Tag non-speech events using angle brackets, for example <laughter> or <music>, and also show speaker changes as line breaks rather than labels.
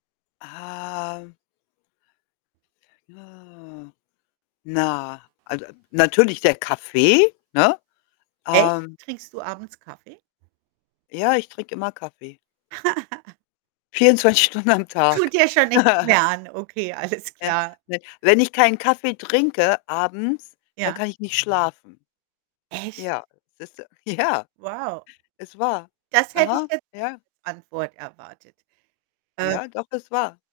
Ah Na, also, natürlich der Kaffee, ne?
Echt?
Ähm
Trinkst du abends Kaffee?
Ja, ich trinke immer Kaffee.
<giggles>
24 Stunden am Tag.
Tut dir schon nichts
<chuckles>
mehr an. Okay, alles
Ja,
klar.
ne. Wenn ich keinen Kaffee trinke abends, dann
Ja.
kann ich nicht schlafen.
Echt?
Ja, siehst du? Ja,
Wow.
ist wahr.
Das hätte ich
Aha,
jetzt nicht
ja.
als Antwort erwartet. Äh
Ja, doch, ist wahr.